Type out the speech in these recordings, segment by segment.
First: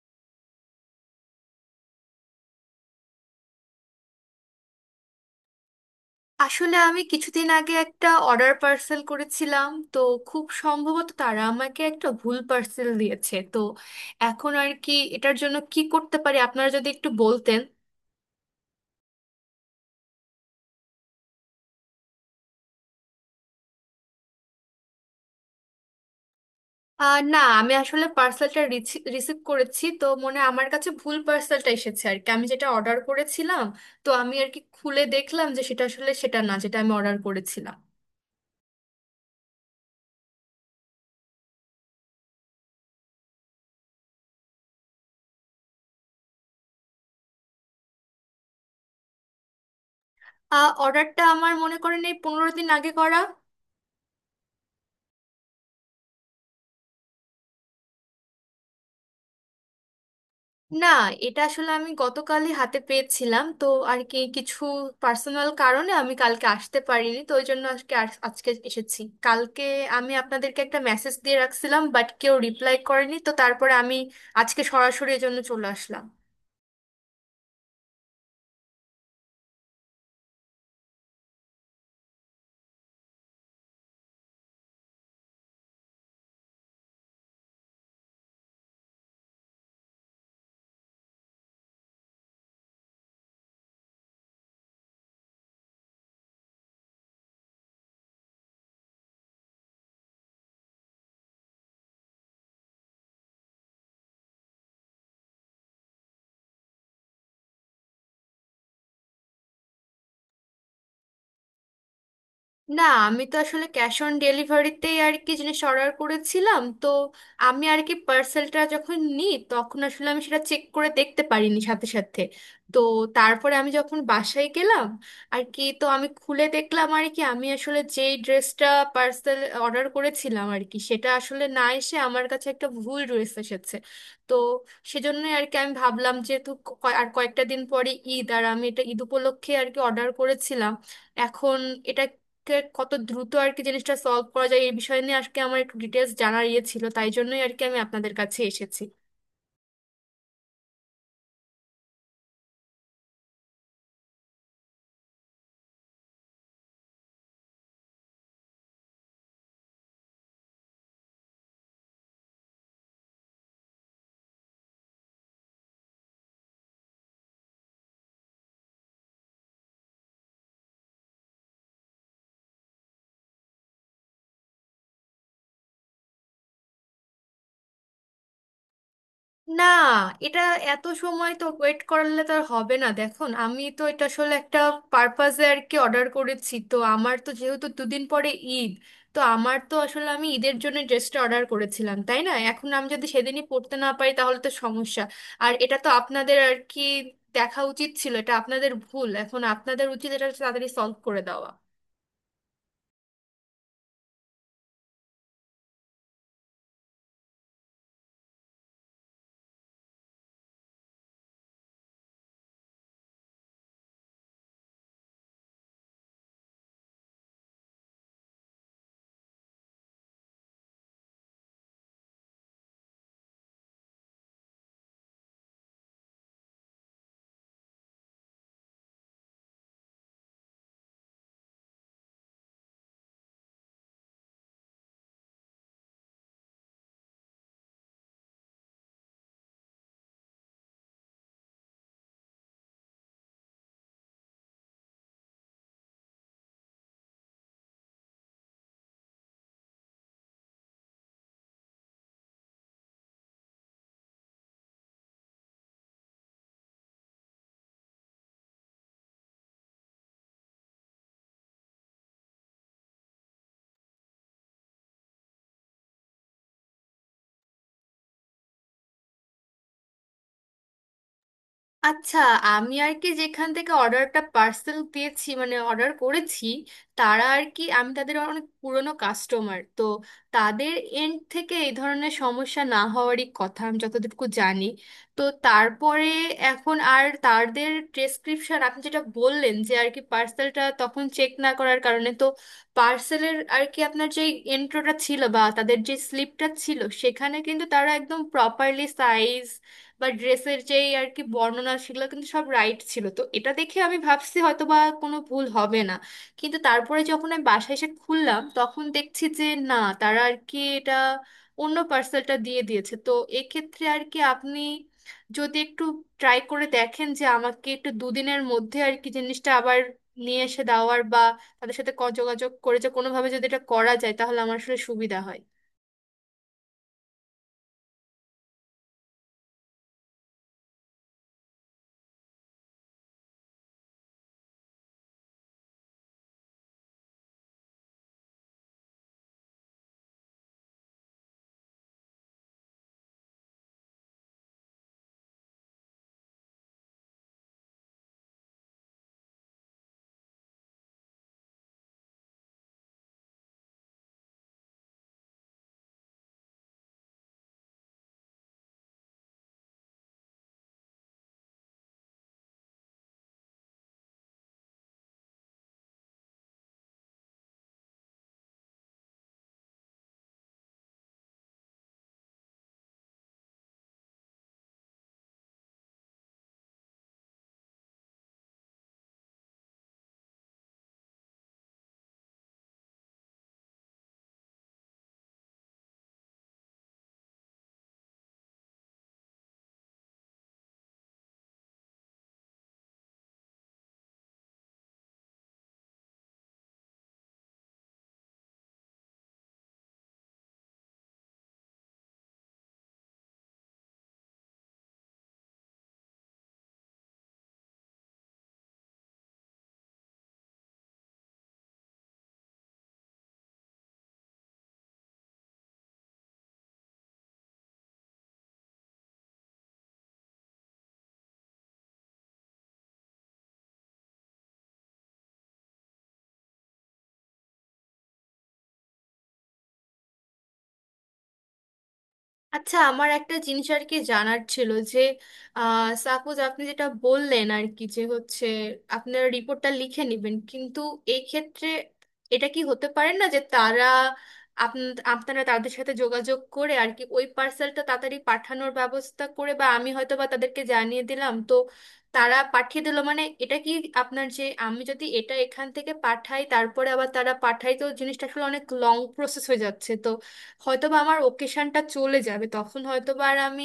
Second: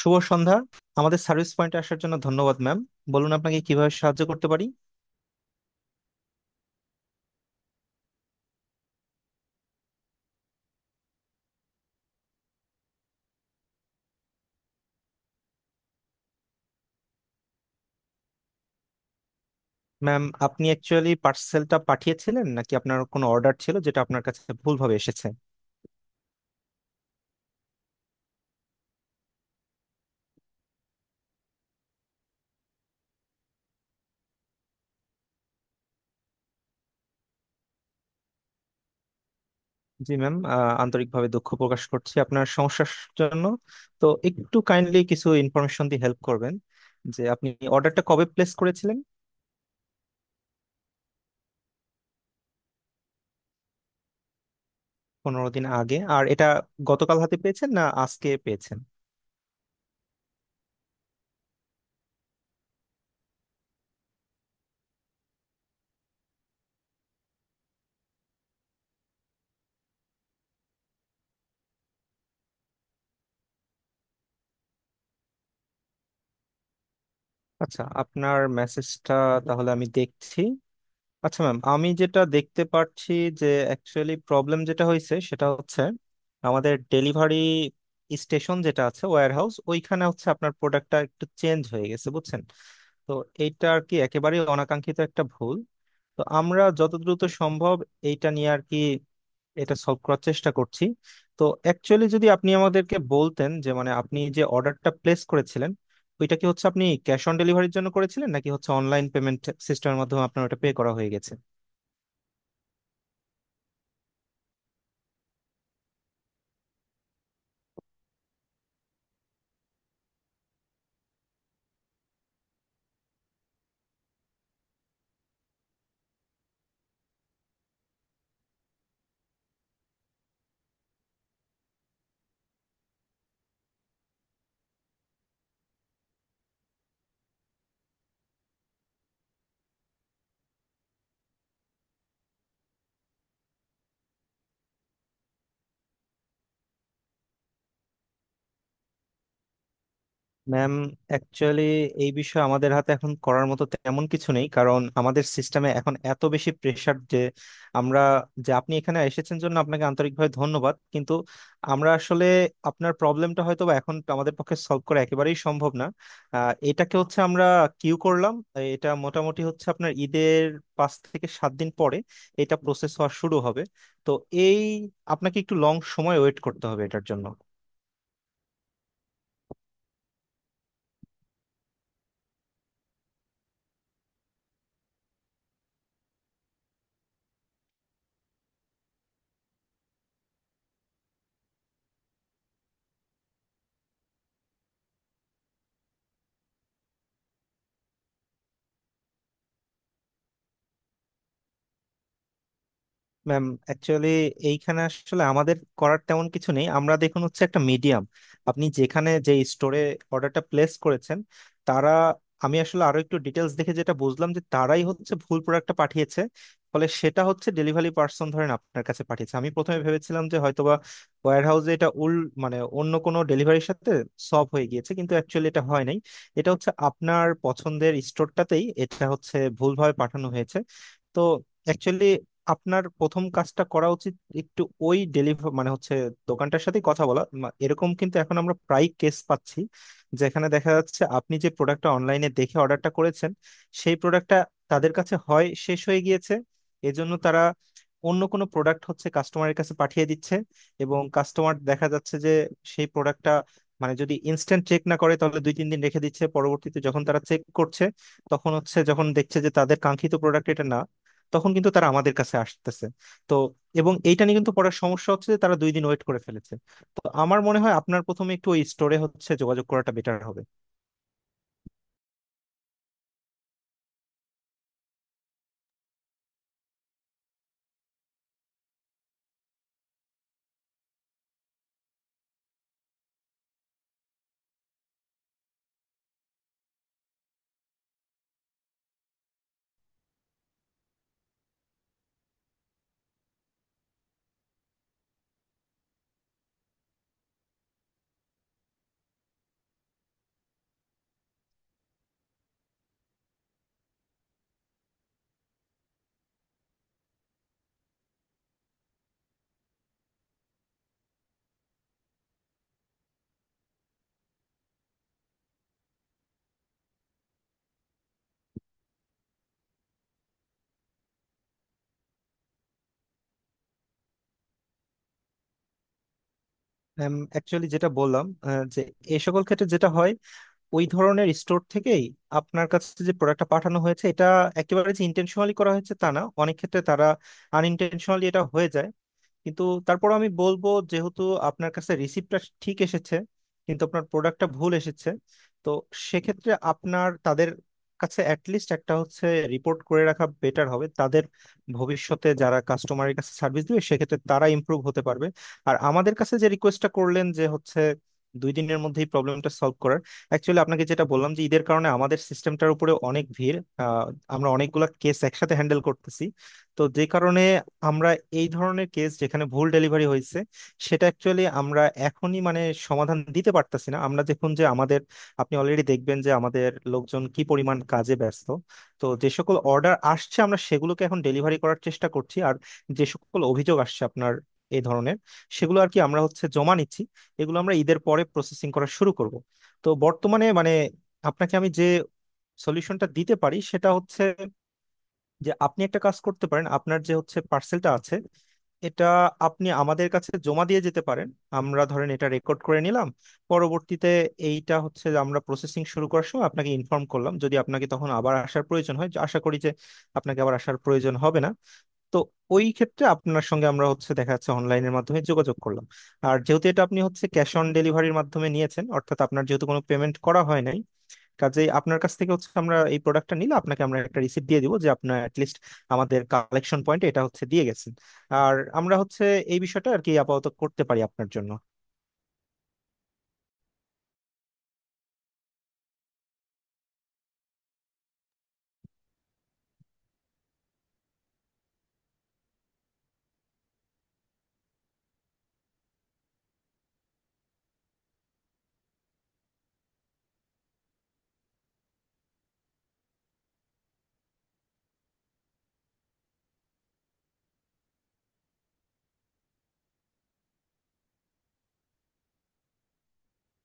শুভ সন্ধ্যা। আমাদের সার্ভিস পয়েন্টে আসার জন্য ধন্যবাদ ম্যাম। বলুন আপনাকে কিভাবে সাহায্য করতে পারি। আসলে আমি কিছুদিন আগে একটা অর্ডার পার্সেল করেছিলাম তো, খুব সম্ভবত তারা আমাকে একটা ভুল পার্সেল দিয়েছে। তো এখন আর কি এটার জন্য কি করতে পারি আপনারা যদি একটু বলতেন। ম্যাম, আপনি অ্যাকচুয়ালি পার্সেলটা পাঠিয়েছিলেন নাকি আপনার কোনো অর্ডার ছিল যেটা আপনার কাছে ভুলভাবে এসেছে? না, আমি আসলে পার্সেলটা রিসিভ করেছি, তো মনে হয় আমার কাছে ভুল পার্সেলটা এসেছে আর কি। আমি যেটা অর্ডার করেছিলাম, তো আমি আর কি খুলে দেখলাম যে সেটা আসলে সেটা না যেটা আমি অর্ডার করেছিলাম। জি ম্যাম, আন্তরিকভাবে দুঃখ প্রকাশ করছি আপনার সমস্যার জন্য। তো একটু কাইন্ডলি কিছু ইনফরমেশন দিয়ে হেল্প করবেন যে আপনি অর্ডারটা কবে প্লেস করেছিলেন। অর্ডারটা আমার মনে করেন এই 15 দিন আগে করা। 15 দিন আগে আর এটা গতকাল হাতে পেয়েছেন না আজকে পেয়েছেন? না, এটা আসলে আমি গতকালই হাতে পেয়েছিলাম। তো আর কি কিছু পার্সোনাল কারণে আমি কালকে আসতে পারিনি, তো ওই জন্য আজকে আজকে এসেছি। কালকে আমি আপনাদেরকে একটা মেসেজ দিয়ে রাখছিলাম, বাট কেউ রিপ্লাই করেনি, তো তারপরে আমি আজকে সরাসরি এজন্য চলে আসলাম। আচ্ছা, আপনার মেসেজটা তাহলে আমি দেখছি। আচ্ছা ম্যাম, আমি যেটা দেখতে পাচ্ছি যে অ্যাকচুয়ালি প্রবলেম যেটা হয়েছে সেটা হচ্ছে আমাদের ডেলিভারি স্টেশন যেটা আছে ওয়্যার হাউস, ওইখানে হচ্ছে আপনার প্রোডাক্টটা একটু চেঞ্জ হয়ে গেছে, বুঝছেন। তো এইটা আর কি একেবারেই অনাকাঙ্ক্ষিত একটা ভুল। তো আমরা যত দ্রুত সম্ভব এইটা নিয়ে আর কি এটা সলভ করার চেষ্টা করছি। তো অ্যাকচুয়ালি যদি আপনি আমাদেরকে বলতেন যে মানে আপনি যে অর্ডারটা প্লেস করেছিলেন ওইটা কি হচ্ছে আপনি ক্যাশ অন ডেলিভারির জন্য করেছিলেন নাকি হচ্ছে অনলাইন পেমেন্ট সিস্টেমের মাধ্যমে আপনার ওটা পে করা হয়ে গেছে? না, আমি তো আসলে ক্যাশ অন ডেলিভারিতেই আর কি জিনিস অর্ডার করেছিলাম। তো আমি আর কি পার্সেলটা যখন নিই তখন আসলে আমি সেটা চেক করে দেখতে পারিনি সাথে সাথে। তো তারপরে আমি যখন বাসায় গেলাম আর কি, তো আমি খুলে দেখলাম আর কি আমি আসলে যেই ড্রেসটা পার্সেল অর্ডার করেছিলাম আর কি, সেটা আসলে না এসে আমার কাছে একটা ভুল ড্রেস এসেছে। তো সেজন্যই আর কি আমি ভাবলাম, যেহেতু আর কয়েকটা দিন পরে ঈদ আর আমি এটা ঈদ উপলক্ষে আর কি অর্ডার করেছিলাম, এখন এটা কত দ্রুত আর কি জিনিসটা সলভ করা যায় এই বিষয় নিয়ে আজকে আমার একটু ডিটেলস জানার ইয়ে ছিল, তাই জন্যই আর কি আমি আপনাদের কাছে এসেছি। ম্যাম অ্যাকচুয়ালি এই বিষয়ে আমাদের হাতে এখন করার মতো তেমন কিছু নেই কারণ আমাদের সিস্টেমে এখন এত বেশি প্রেসার যে আমরা, যে আপনি এখানে এসেছেন জন্য আপনাকে আন্তরিকভাবে ধন্যবাদ, কিন্তু আমরা আসলে আপনার প্রবলেমটা হয়তো বা এখন আমাদের পক্ষে সলভ করা একেবারেই সম্ভব না। এটাকে হচ্ছে আমরা কিউ করলাম। এটা মোটামুটি হচ্ছে আপনার ঈদের 5 থেকে 7 দিন পরে এটা প্রসেস হওয়া শুরু হবে। তো এই আপনাকে একটু লং সময় ওয়েট করতে হবে এটার জন্য। না, এটা এত সময় তো ওয়েট করলে তো আর হবে না। দেখুন, আমি তো এটা আসলে একটা পারপাজে আর কি অর্ডার করেছি, তো আমার তো যেহেতু দুদিন পরে ঈদ, তো আমার তো আসলে আমি ঈদের জন্য ড্রেসটা অর্ডার করেছিলাম, তাই না? এখন আমি যদি সেদিনই পরতে না পারি তাহলে তো সমস্যা। আর এটা তো আপনাদের আর কি দেখা উচিত ছিল, এটা আপনাদের ভুল, এখন আপনাদের উচিত এটা তাড়াতাড়ি সলভ করে দেওয়া। ম্যাম অ্যাকচুয়ালি এইখানে আসলে আমাদের করার তেমন কিছু নেই, আমরা দেখুন হচ্ছে একটা মিডিয়াম। আপনি যেখানে যে স্টোরে অর্ডারটা প্লেস করেছেন তারা, আমি আসলে আরো একটু ডিটেলস দেখে যেটা বুঝলাম যে তারাই হচ্ছে ভুল প্রোডাক্টটা পাঠিয়েছে। ফলে সেটা হচ্ছে ডেলিভারি পার্সন ধরেন আপনার কাছে পাঠিয়েছে। আমি প্রথমে ভেবেছিলাম যে হয়তোবা ওয়্যার হাউসে এটা মানে অন্য কোনো ডেলিভারির সাথে সব হয়ে গিয়েছে, কিন্তু অ্যাকচুয়ালি এটা হয় নাই। এটা হচ্ছে আপনার পছন্দের স্টোরটাতেই এটা হচ্ছে ভুলভাবে পাঠানো হয়েছে। তো অ্যাকচুয়ালি আপনার প্রথম কাজটা করা উচিত একটু ওই ডেলিভার মানে হচ্ছে দোকানটার সাথে কথা বলা এরকম, কিন্তু এখন আমরা প্রায় কেস পাচ্ছি যেখানে দেখা যাচ্ছে আপনি যে প্রোডাক্টটা অনলাইনে দেখে অর্ডারটা করেছেন সেই প্রোডাক্টটা তাদের কাছে হয় শেষ হয়ে গিয়েছে। এজন্য তারা অন্য কোনো প্রোডাক্ট হচ্ছে কাস্টমারের কাছে পাঠিয়ে দিচ্ছে এবং কাস্টমার দেখা যাচ্ছে যে সেই প্রোডাক্টটা মানে যদি ইনস্ট্যান্ট চেক না করে তাহলে দুই তিন দিন রেখে দিচ্ছে, পরবর্তীতে যখন তারা চেক করছে তখন হচ্ছে যখন দেখছে যে তাদের কাঙ্ক্ষিত প্রোডাক্ট এটা না তখন কিন্তু তারা আমাদের কাছে আসতেছে। তো এবং এইটা নিয়ে কিন্তু পড়ার সমস্যা হচ্ছে যে তারা 2 দিন ওয়েট করে ফেলেছে। তো আমার মনে হয় আপনার প্রথমে একটু ওই স্টোরে হচ্ছে যোগাযোগ করাটা বেটার হবে। আচ্ছা, আমি আর কি যেখান থেকে অর্ডারটা পার্সেল দিয়েছি, মানে অর্ডার করেছি, তারা আর কি, আমি তাদের অনেক পুরনো কাস্টমার, তো তাদের এন্ড থেকে এই ধরনের সমস্যা না হওয়ারই কথা আমি যতটুকু জানি। তো তারপরে এখন আর তাদের প্রেসক্রিপশন আপনি যেটা বললেন যে আর কি পার্সেলটা তখন চেক না করার কারণে, তো পার্সেলের আর কি আপনার যে এন্ট্রোটা ছিল বা তাদের যে স্লিপটা ছিল, সেখানে কিন্তু তারা একদম প্রপারলি সাইজ বা ড্রেসের যেই আর কি বর্ণনা, সেগুলো কিন্তু সব রাইট ছিল। তো এটা দেখে আমি ভাবছি হয়তো বা কোনো ভুল হবে না। কিন্তু তারপরে যখন আমি বাসায় এসে খুললাম তখন দেখছি যে না, তারা আর কি এটা অন্য পার্সেলটা দিয়ে দিয়েছে। তো এক্ষেত্রে আর কি আপনি যদি একটু ট্রাই করে দেখেন যে আমাকে একটু দুদিনের মধ্যে আর কি জিনিসটা আবার নিয়ে এসে দেওয়ার বা তাদের সাথে যোগাযোগ করে যে কোনোভাবে যদি এটা করা যায় তাহলে আমার আসলে সুবিধা হয়। অ্যাকচুয়ালি যেটা বললাম যে এই সকল ক্ষেত্রে যেটা হয় ওই ধরনের স্টোর থেকেই আপনার কাছে যে প্রোডাক্টটা পাঠানো হয়েছে এটা একেবারে যে ইন্টেনশনালি করা হয়েছে তা না, অনেক ক্ষেত্রে তারা আনইনটেনশনালি এটা হয়ে যায়। কিন্তু তারপর আমি বলবো যেহেতু আপনার কাছে রিসিপ্টটা ঠিক এসেছে কিন্তু আপনার প্রোডাক্টটা ভুল এসেছে, তো সেক্ষেত্রে আপনার তাদের কাছে অ্যাটলিস্ট একটা হচ্ছে রিপোর্ট করে রাখা বেটার হবে। তাদের ভবিষ্যতে যারা কাস্টমারের কাছে সার্ভিস দিবে সেক্ষেত্রে তারা ইমপ্রুভ হতে পারবে। আর আমাদের কাছে যে রিকোয়েস্টটা করলেন যে হচ্ছে 2 দিনের মধ্যেই প্রবলেমটা সলভ করার, অ্যাকচুয়ালি আপনাকে যেটা বললাম যে ঈদের কারণে আমাদের সিস্টেমটার উপরে অনেক ভিড়। আহ, আমরা অনেকগুলা কেস একসাথে হ্যান্ডেল করতেছি। তো যে কারণে আমরা এই ধরনের কেস যেখানে ভুল ডেলিভারি হয়েছে সেটা অ্যাকচুয়ালি আমরা এখনই মানে সমাধান দিতে পারতাছি না। আমরা দেখুন যে আমাদের, আপনি অলরেডি দেখবেন যে আমাদের লোকজন কি পরিমাণ কাজে ব্যস্ত। তো যে সকল অর্ডার আসছে আমরা সেগুলোকে এখন ডেলিভারি করার চেষ্টা করছি আর যে সকল অভিযোগ আসছে আপনার এই ধরনের, সেগুলো আর কি আমরা হচ্ছে জমা নিচ্ছি। এগুলো আমরা ঈদের পরে প্রসেসিং করা শুরু করব। তো বর্তমানে মানে আপনাকে আমি যে সলিউশনটা দিতে পারি সেটা হচ্ছে যে আপনি একটা কাজ করতে পারেন, আপনার যে হচ্ছে পার্সেলটা আছে এটা আপনি আমাদের কাছে জমা দিয়ে যেতে পারেন। আমরা ধরেন এটা রেকর্ড করে নিলাম, পরবর্তীতে এইটা হচ্ছে যে আমরা প্রসেসিং শুরু করার সময় আপনাকে ইনফর্ম করলাম যদি আপনাকে তখন আবার আসার প্রয়োজন হয়, যা আশা করি যে আপনাকে আবার আসার প্রয়োজন হবে না। তো ওই ক্ষেত্রে আপনার সঙ্গে আমরা হচ্ছে দেখা যাচ্ছে অনলাইনের মাধ্যমে যোগাযোগ করলাম। আর যেহেতু এটা আপনি হচ্ছে ক্যাশ অন ডেলিভারির মাধ্যমে নিয়েছেন অর্থাৎ আপনার যেহেতু কোনো পেমেন্ট করা হয়নি, কাজেই আপনার কাছ থেকে হচ্ছে আমরা এই প্রোডাক্টটা নিলে আপনাকে আমরা একটা রিসিপ্ট দিয়ে দিব যে আপনার অ্যাটলিস্ট আমাদের কালেকশন পয়েন্টে এটা হচ্ছে দিয়ে গেছেন। আর আমরা হচ্ছে এই বিষয়টা আর কি আপাতত করতে পারি আপনার জন্য। আচ্ছা, আমার একটা জিনিস আর কি জানার ছিল যে সাপোজ আপনি যেটা বললেন আর কি যে হচ্ছে আপনারা রিপোর্টটা লিখে নেবেন, কিন্তু এই ক্ষেত্রে এটা কি হতে পারে না যে তারা আপনারা তাদের সাথে যোগাযোগ করে আর কি ওই পার্সেলটা তাড়াতাড়ি পাঠানোর ব্যবস্থা করে, বা আমি হয়তো বা তাদেরকে জানিয়ে দিলাম, তো তারা পাঠিয়ে দিলো, মানে এটা কি আপনার যে আমি যদি এটা এখান থেকে পাঠাই তারপরে আবার তারা পাঠাই, তো জিনিসটা আসলে অনেক লং প্রসেস হয়ে যাচ্ছে। তো হয়তো বা আমার ওকেশনটা চলে যাবে, তখন হয়তো বা আর আমি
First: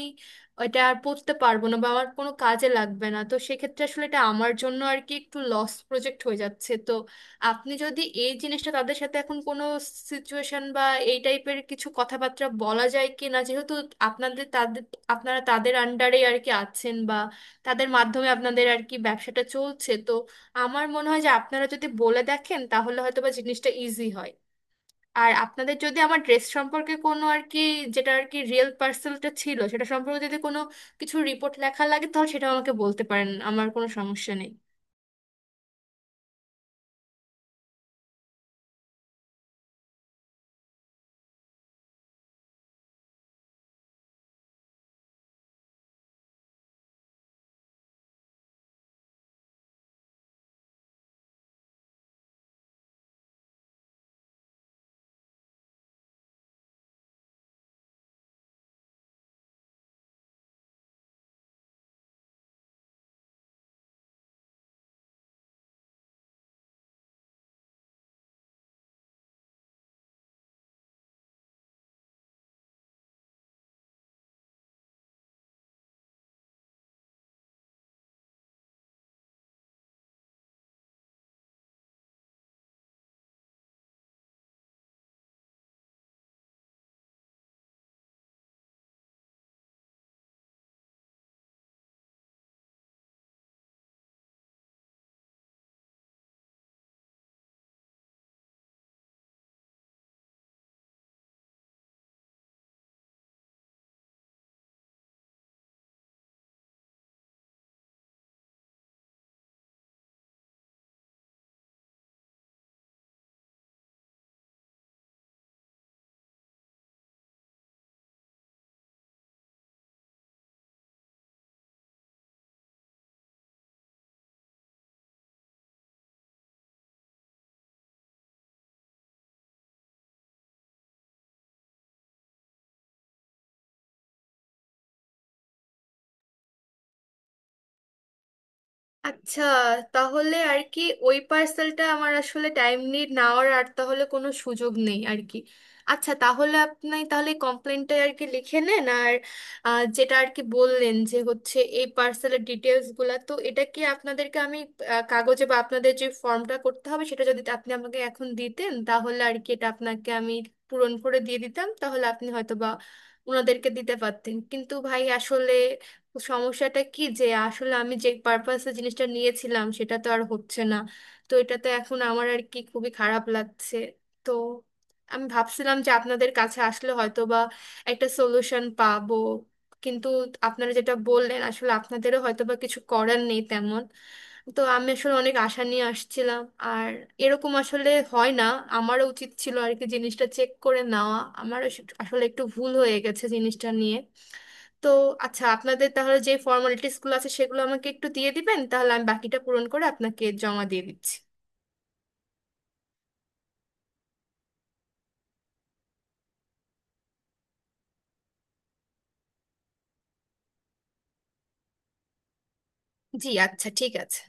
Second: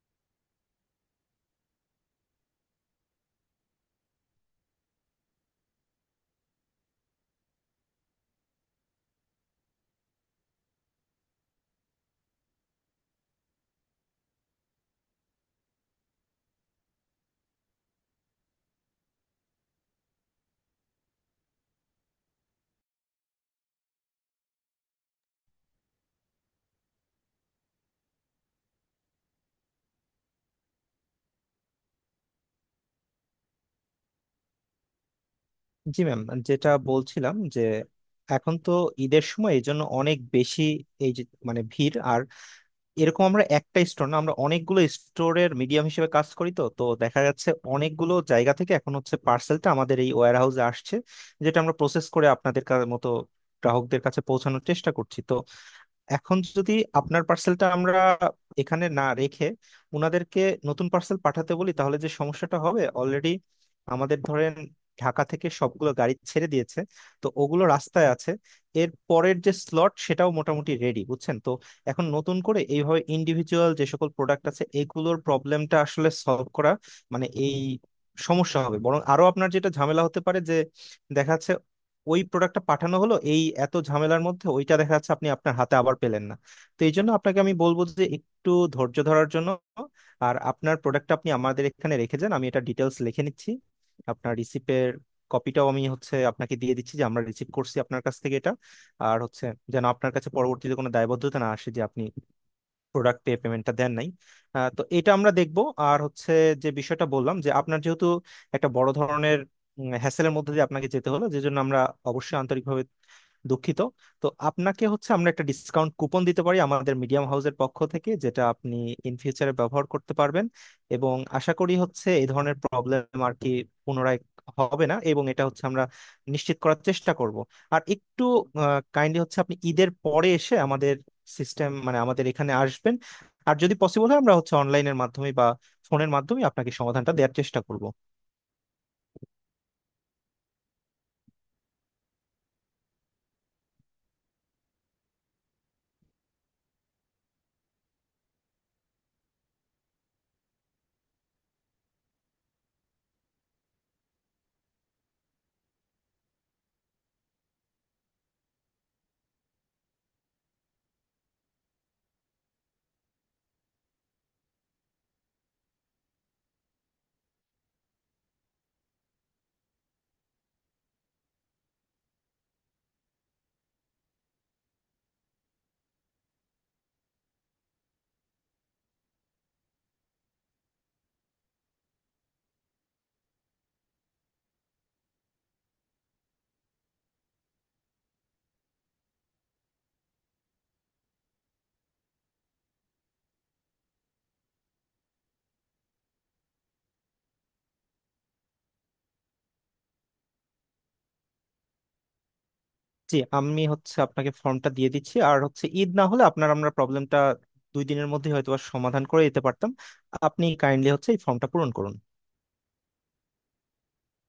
এটা আর পড়তে পারবো না বা আমার কোনো কাজে লাগবে না, তো সেক্ষেত্রে আসলে এটা আমার জন্য আর কি একটু লস প্রজেক্ট হয়ে যাচ্ছে। তো আপনি যদি এই জিনিসটা তাদের সাথে এখন কোনো সিচুয়েশন বা এই টাইপের কিছু কথাবার্তা বলা যায় কি না, যেহেতু আপনাদের তাদের, আপনারা তাদের আন্ডারে আর কি আছেন বা তাদের মাধ্যমে আপনাদের আর কি ব্যবসাটা চলছে, তো আমার মনে হয় যে আপনারা যদি বলে দেখেন তাহলে হয়তো বা জিনিসটা ইজি হয়। আর আপনাদের যদি আমার ড্রেস সম্পর্কে কোনো আর কি, যেটা আর কি রিয়েল পার্সেলটা ছিল সেটা সম্পর্কে যদি কোনো কিছু রিপোর্ট লেখা লাগে তাহলে সেটাও আমাকে বলতে পারেন, আমার কোনো সমস্যা নেই। জি ম্যাম, যেটা বলছিলাম যে এখন তো ঈদের সময় এই জন্য অনেক বেশি এই যে মানে ভিড় আর এরকম। আমরা একটা স্টোর না, আমরা অনেকগুলো স্টোরের মিডিয়াম হিসেবে কাজ করি। তো তো দেখা যাচ্ছে অনেকগুলো জায়গা থেকে এখন হচ্ছে পার্সেলটা আমাদের এই ওয়্যার হাউসে আসছে, যেটা আমরা প্রসেস করে আপনাদের মতো গ্রাহকদের কাছে পৌঁছানোর চেষ্টা করছি। তো এখন যদি আপনার পার্সেলটা আমরা এখানে না রেখে ওনাদেরকে নতুন পার্সেল পাঠাতে বলি তাহলে যে সমস্যাটা হবে, অলরেডি আমাদের ধরেন ঢাকা থেকে সবগুলো গাড়ি ছেড়ে দিয়েছে, তো ওগুলো রাস্তায় আছে। এর পরের যে স্লট সেটাও মোটামুটি রেডি, বুঝছেন। তো এখন নতুন করে এইভাবে ইন্ডিভিজুয়াল যে সকল প্রোডাক্ট আছে এগুলোর প্রবলেমটা আসলে সলভ করা মানে এই সমস্যা হবে। বরং আরো আপনার যেটা ঝামেলা হতে পারে যে দেখাচ্ছে ওই প্রোডাক্টটা পাঠানো হলো এই এত ঝামেলার মধ্যে ওইটা দেখা যাচ্ছে আপনি আপনার হাতে আবার পেলেন না। তো এই জন্য আপনাকে আমি বলবো যে একটু ধৈর্য ধরার জন্য। আর আপনার প্রোডাক্টটা আপনি আমাদের এখানে রেখে যান, আমি এটা ডিটেলস লিখে নিচ্ছি। আপনার রিসিপের কপিটাও আমি হচ্ছে আপনাকে দিয়ে দিচ্ছি যে আমরা রিসিভ করছি আপনার কাছ থেকে এটা। আর হচ্ছে যেন আপনার কাছে পরবর্তীতে কোনো দায়বদ্ধতা না আসে যে আপনি প্রোডাক্টে পেমেন্টটা দেন নাই। তো এটা আমরা দেখব। আর হচ্ছে যে বিষয়টা বললাম যে আপনার যেহেতু একটা বড় ধরনের হ্যাসেলের মধ্যে দিয়ে আপনাকে যেতে হলো, যে জন্য আমরা অবশ্যই আন্তরিকভাবে দুঃখিত। তো আপনাকে হচ্ছে আমরা একটা ডিসকাউন্ট কুপন দিতে পারি আমাদের মিডিয়াম হাউসের পক্ষ থেকে, যেটা আপনি ইন ফিউচারে ব্যবহার করতে পারবেন। এবং আশা করি হচ্ছে এই ধরনের প্রবলেম আর কি পুনরায় হবে না এবং এটা হচ্ছে আমরা নিশ্চিত করার চেষ্টা করব। আর একটু কাইন্ডলি হচ্ছে আপনি ঈদের পরে এসে আমাদের সিস্টেম মানে আমাদের এখানে আসবেন। আর যদি পসিবল হয় আমরা হচ্ছে অনলাইনের মাধ্যমে বা ফোনের মাধ্যমে আপনাকে সমাধানটা দেওয়ার চেষ্টা করব। আচ্ছা, তাহলে আর কি ওই পার্সেলটা আমার আসলে টাইম নিয়ে নেওয়ার আর তাহলে কোনো সুযোগ নেই আর কি। আচ্ছা, তাহলে আপনি তাহলে কমপ্লেনটা আর কি লিখে নেন। আর যেটা আর কি বললেন যে হচ্ছে এই পার্সেলের ডিটেলসগুলো, তো এটা কি আপনাদেরকে আমি কাগজে বা আপনাদের যে ফর্মটা করতে হবে সেটা যদি আপনি আমাকে এখন দিতেন তাহলে আর কি এটা আপনাকে আমি পূরণ করে দিয়ে দিতাম, তাহলে আপনি হয়তো বা ওনাদেরকে দিতে পারতেন। কিন্তু ভাই আসলে সমস্যাটা কি, যে আসলে আমি যে পারপাসে জিনিসটা নিয়েছিলাম সেটা তো আর হচ্ছে না। তো এটা তো এখন আমার আর কি খুবই খারাপ লাগছে। তো আমি ভাবছিলাম যে আপনাদের কাছে আসলে হয়তো বা একটা সলিউশন পাবো, কিন্তু আপনারা যেটা বললেন আসলে আপনাদেরও হয়তো বা কিছু করার নেই তেমন। তো আমি আসলে অনেক আশা নিয়ে আসছিলাম, আর এরকম আসলে হয় না। আমারও উচিত ছিল আর কি জিনিসটা চেক করে নেওয়া, আমারও আসলে একটু ভুল হয়ে গেছে জিনিসটা নিয়ে। তো আচ্ছা, আপনাদের তাহলে যে ফর্মালিটিস গুলো আছে সেগুলো আমাকে একটু দিয়ে দিবেন, তাহলে আমি বাকিটা পূরণ করে আপনাকে জমা দিয়ে দিচ্ছি। জি আমি হচ্ছে আপনাকে ফর্মটা দিয়ে দিচ্ছি আর হচ্ছে ঈদ না হলে আপনার আমরা প্রবলেমটা 2 দিনের মধ্যে হয়তো সমাধান করে দিতে পারতাম। আপনি কাইন্ডলি হচ্ছে এই ফর্মটা পূরণ করুন। জি, আচ্ছা, ঠিক আছে।